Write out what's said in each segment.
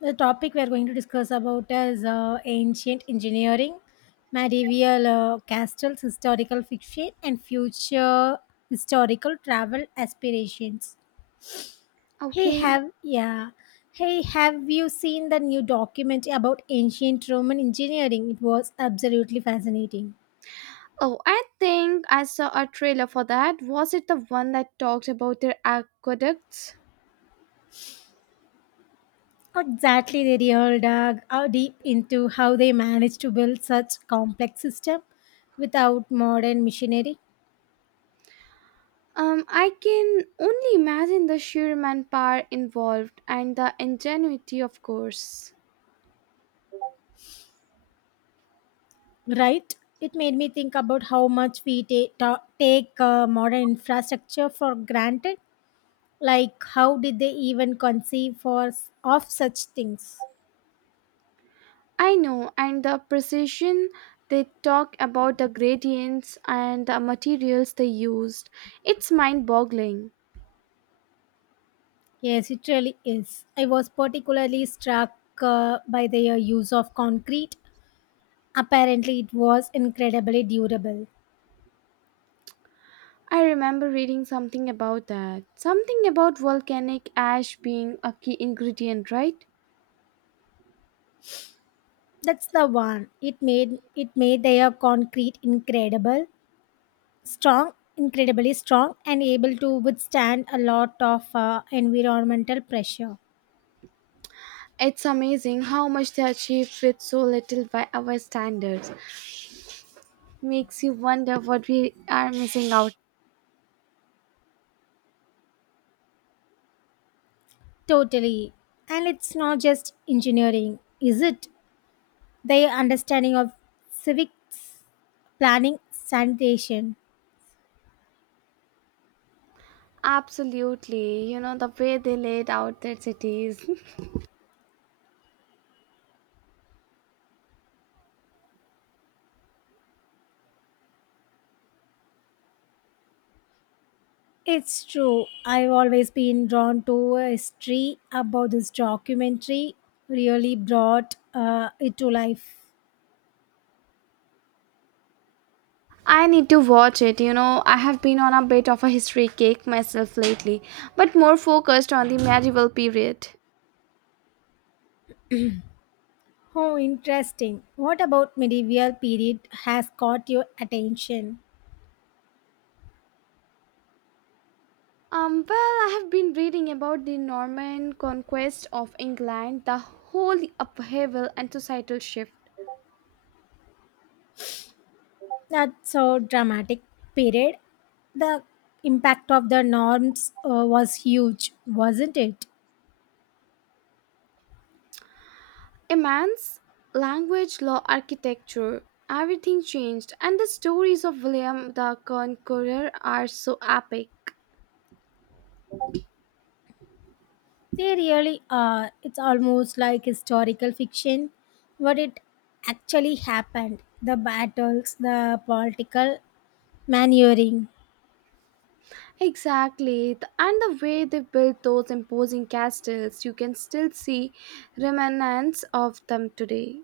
The topic we are going to discuss about is ancient engineering, medieval castles, historical fiction, and future historical travel aspirations. Hey, Okay. Have you seen the new documentary about ancient Roman engineering? It was absolutely fascinating. Oh, I think I saw a trailer for that. Was it the one that talked about their aqueducts? Exactly, they really dug deep into how they managed to build such complex system without modern machinery. I can only imagine the sheer manpower involved and the ingenuity, of course. Right? It made me think about how much we take modern infrastructure for granted. Like, how did they even conceive of such things? I know, and the precision. They talk about the gradients and the materials they used. It's mind boggling. Yes, it really is. I was particularly struck by their use of concrete. Apparently, it was incredibly durable. I remember reading something about that. Something about volcanic ash being a key ingredient, right? That's the one. It made their concrete incredibly strong, and able to withstand a lot of environmental pressure. It's amazing how much they achieve with so little by our standards. Makes you wonder what we are missing out. Totally. And it's not just engineering, is it? Their understanding of civics, planning, sanitation. Absolutely, you know, the way they laid out their cities. It's true. I've always been drawn to history about this documentary, really brought it to life. I need to watch it. I have been on a bit of a history kick myself lately, but more focused on the medieval period. Oh, interesting. What about medieval period has caught your attention? Well, I have been reading about the Norman conquest of England, the whole upheaval and societal shift. That so dramatic period. The impact of the norms was huge, wasn't it? A man's language, law, architecture, everything changed, and the stories of William the Conqueror are so epic. They really are. It's almost like historical fiction, what it actually happened. The battles, the political maneuvering. Exactly, and the way they built those imposing castles, you can still see remnants of them today.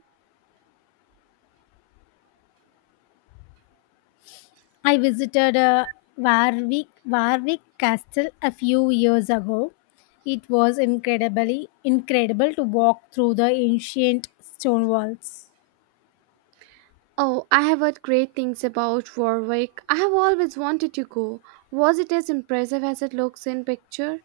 I visited Warwick Castle a few years ago. It was incredibly incredible to walk through the ancient stone walls. Oh, I have heard great things about Warwick. I have always wanted to go. Was it as impressive as it looks in picture?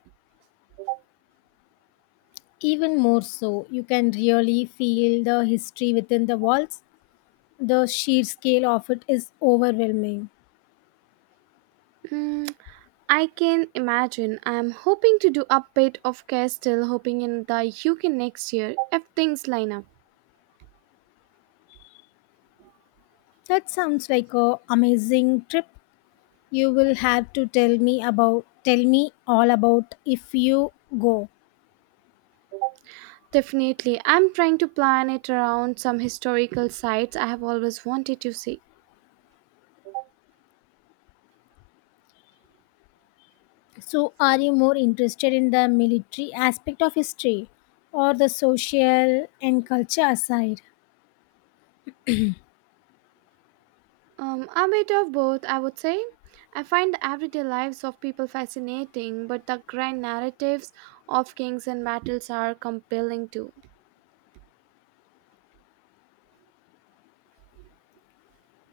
Even more so, you can really feel the history within the walls. The sheer scale of it is overwhelming. Hmm. I can imagine. I'm hoping to do a bit of Castile, hoping in the UK next year if things line up. That sounds like a amazing trip. You will have to tell me all about if you go. Definitely, I'm trying to plan it around some historical sites I have always wanted to see. So are you more interested in the military aspect of history or the social and culture side? A bit of both, I would say. I find the everyday lives of people fascinating, but the grand narratives of kings and battles are compelling too.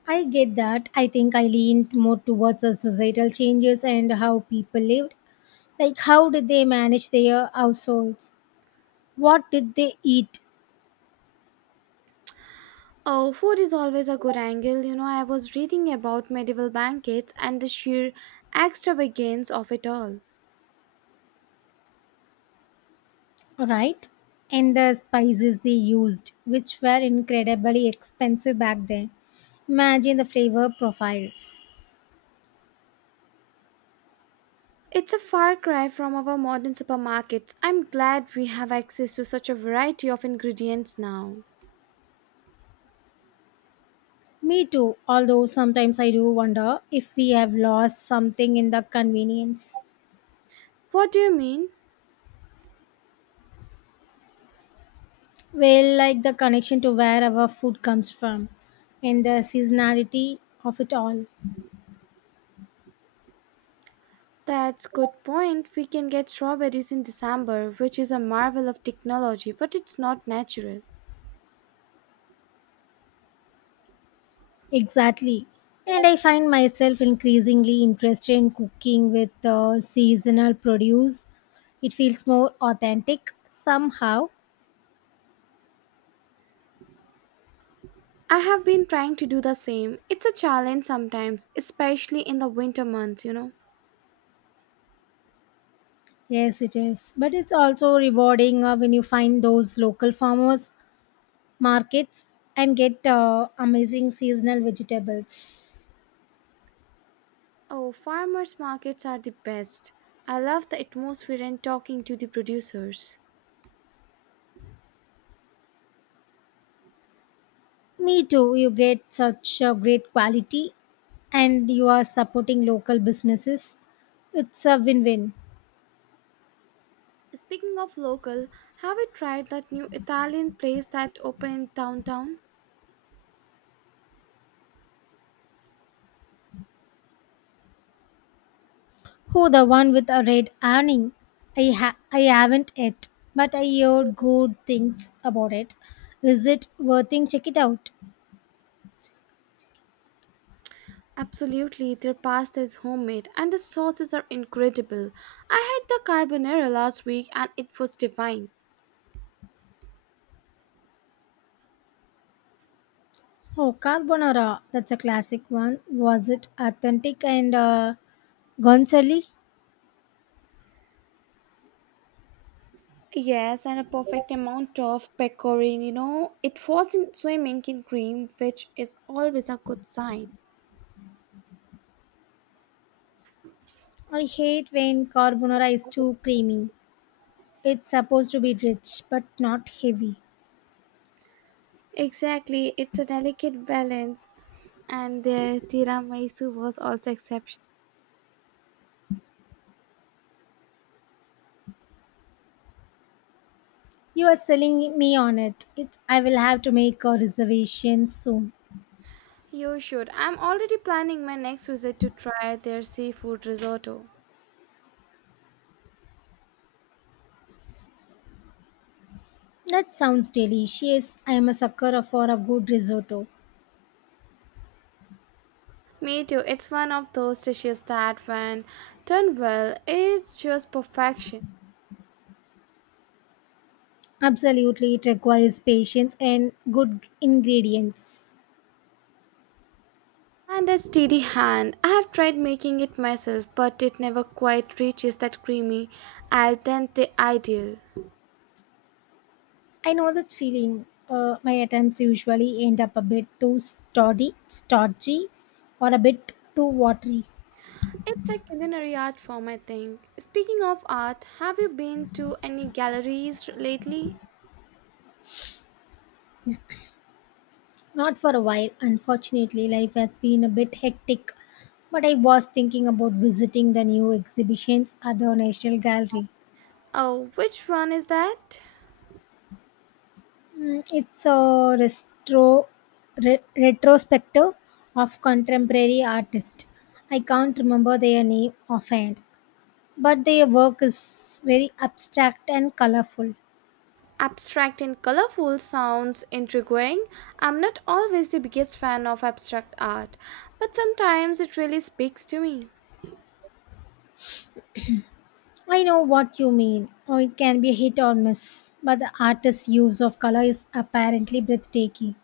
I get that. I think I leaned more towards the societal changes and how people lived. Like how did they manage their households? What did they eat? Oh, food is always a good angle. You know, I was reading about medieval banquets and the sheer extravagance of it all. Right? And the spices they used, which were incredibly expensive back then. Imagine the flavor profiles. It's a far cry from our modern supermarkets. I'm glad we have access to such a variety of ingredients now. Me too, although sometimes I do wonder if we have lost something in the convenience. What do you mean? Well, like the connection to where our food comes from and the seasonality of it all. That's good point. We can get strawberries in December, which is a marvel of technology, but it's not natural. Exactly. And I find myself increasingly interested in cooking with seasonal produce. It feels more authentic somehow. I have been trying to do the same. It's a challenge sometimes, especially in the winter months, you know. Yes, it is. But it's also rewarding when you find those local farmers markets and get amazing seasonal vegetables. Oh, farmers markets are the best. I love the atmosphere and talking to the producers. Me too. You get such great quality and you are supporting local businesses. It's a win-win. Speaking of local, have you tried that new Italian place that opened downtown? Who the one with a red awning? I haven't yet, but I heard good things about it. Is it worth it? Check it out. Absolutely, their pasta is homemade and the sauces are incredible. I had the carbonara last week and it was divine. Oh, carbonara. That's a classic one. Was it authentic and guanciale? Yes, and a perfect amount of pecorine, you know. It wasn't swimming in cream, which is always a good sign. I hate when carbonara is too creamy. It's supposed to be rich but not heavy. Exactly, it's a delicate balance, and their tiramisu was also exceptional. You are selling me on it. I will have to make a reservation soon. You should. I'm already planning my next visit to try their seafood risotto. That sounds delicious. I am a sucker for a good risotto. Me too. It's one of those dishes that, when done well, is just perfection. Absolutely, it requires patience and good ingredients. And a steady hand. I have tried making it myself, but it never quite reaches that creamy al dente ideal. I know that feeling. My attempts usually end up a bit too stodgy, or a bit too watery. It's a culinary art form, I think. Speaking of art, have you been to any galleries lately? Not for a while, unfortunately. Life has been a bit hectic, but I was thinking about visiting the new exhibitions at the National Gallery. Oh, which one is that? It's a retrospective of contemporary artists. I can't remember their name offhand, but their work is very abstract and colorful. Abstract and colorful sounds intriguing. I'm not always the biggest fan of abstract art, but sometimes it really speaks to me. I know what you mean, or it can be a hit or miss, but the artist's use of color is apparently breathtaking.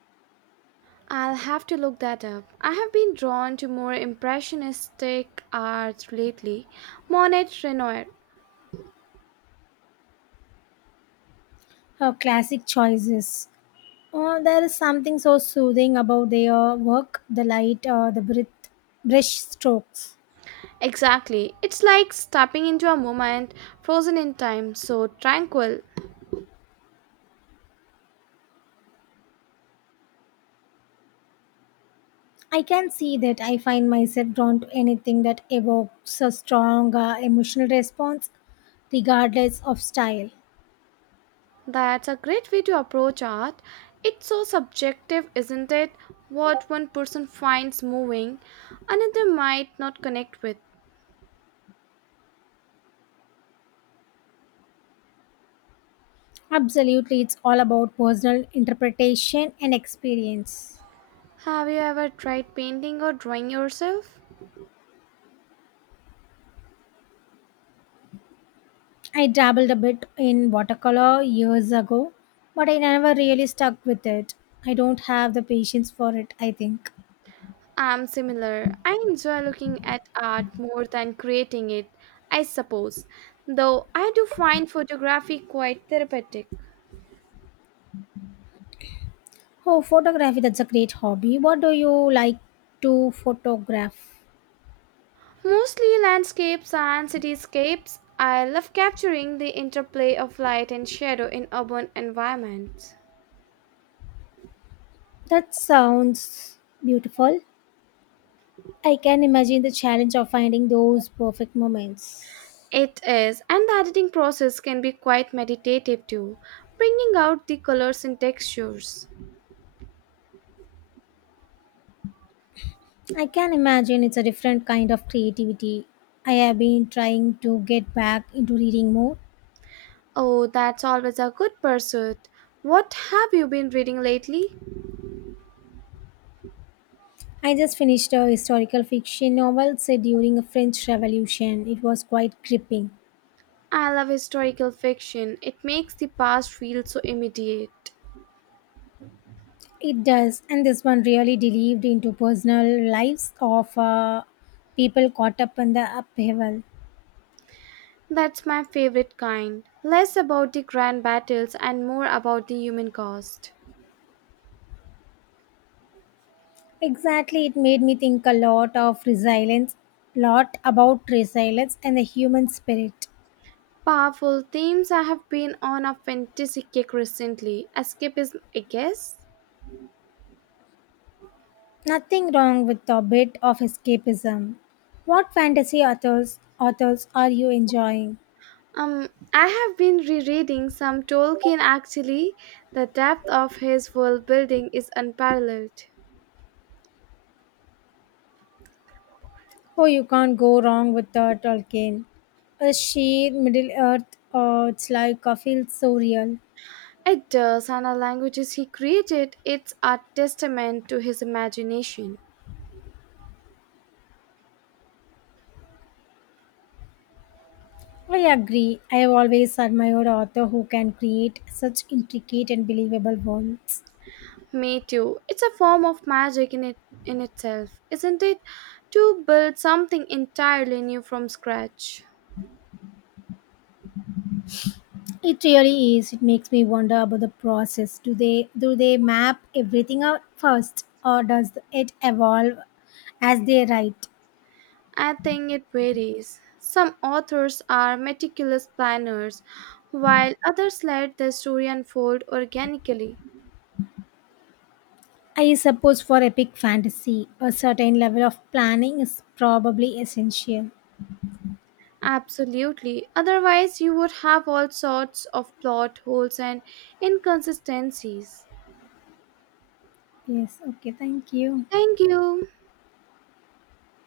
I'll have to look that up. I have been drawn to more impressionistic art lately. Monet Renoir. Her classic choices. Oh, there is something so soothing about their work, the light, the brush strokes. Exactly. It's like stepping into a moment frozen in time, so tranquil. I can see that I find myself drawn to anything that evokes a strong emotional response, regardless of style. That's a great way to approach art. It's so subjective, isn't it? What one person finds moving, another might not connect with. Absolutely, it's all about personal interpretation and experience. Have you ever tried painting or drawing yourself? I dabbled a bit in watercolor years ago, but I never really stuck with it. I don't have the patience for it, I think. I'm similar. I enjoy looking at art more than creating it, I suppose, though I do find photography quite therapeutic. Oh, photography, that's a great hobby. What do you like to photograph? Mostly landscapes and cityscapes, I love capturing the interplay of light and shadow in urban environments. That sounds beautiful. I can imagine the challenge of finding those perfect moments. It is, and the editing process can be quite meditative too, bringing out the colors and textures. I can imagine it's a different kind of creativity. I have been trying to get back into reading more. Oh, that's always a good pursuit. What have you been reading lately? I just finished a historical fiction novel set during a French Revolution. It was quite gripping. I love historical fiction. It makes the past feel so immediate. It does, and this one really delved into personal lives of people caught up in the upheaval. That's my favorite kind. Less about the grand battles and more about the human cost. Exactly, it made me think a lot of resilience, lot about resilience and the human spirit. Powerful themes I have been on a fantasy kick recently. Escapism, I guess? Nothing wrong with a bit of escapism. What fantasy authors are you enjoying? I have been rereading some Tolkien actually. The depth of his world building is unparalleled. Oh, you can't go wrong with the Tolkien. A sheer Middle Earth, it's like I feel so real. It does, and the languages he created, it's a testament to his imagination. I agree. I have always admired author who can create such intricate and believable worlds. Me too. It's a form of magic in itself, isn't it? To build something entirely new from scratch. It really is. It makes me wonder about the process. Do they map everything out first, or does it evolve as they write? I think it varies. Some authors are meticulous planners, while others let the story unfold organically. I suppose for epic fantasy, a certain level of planning is probably essential. Absolutely. Otherwise, you would have all sorts of plot holes and inconsistencies. Yes. Okay. Thank you. Thank you.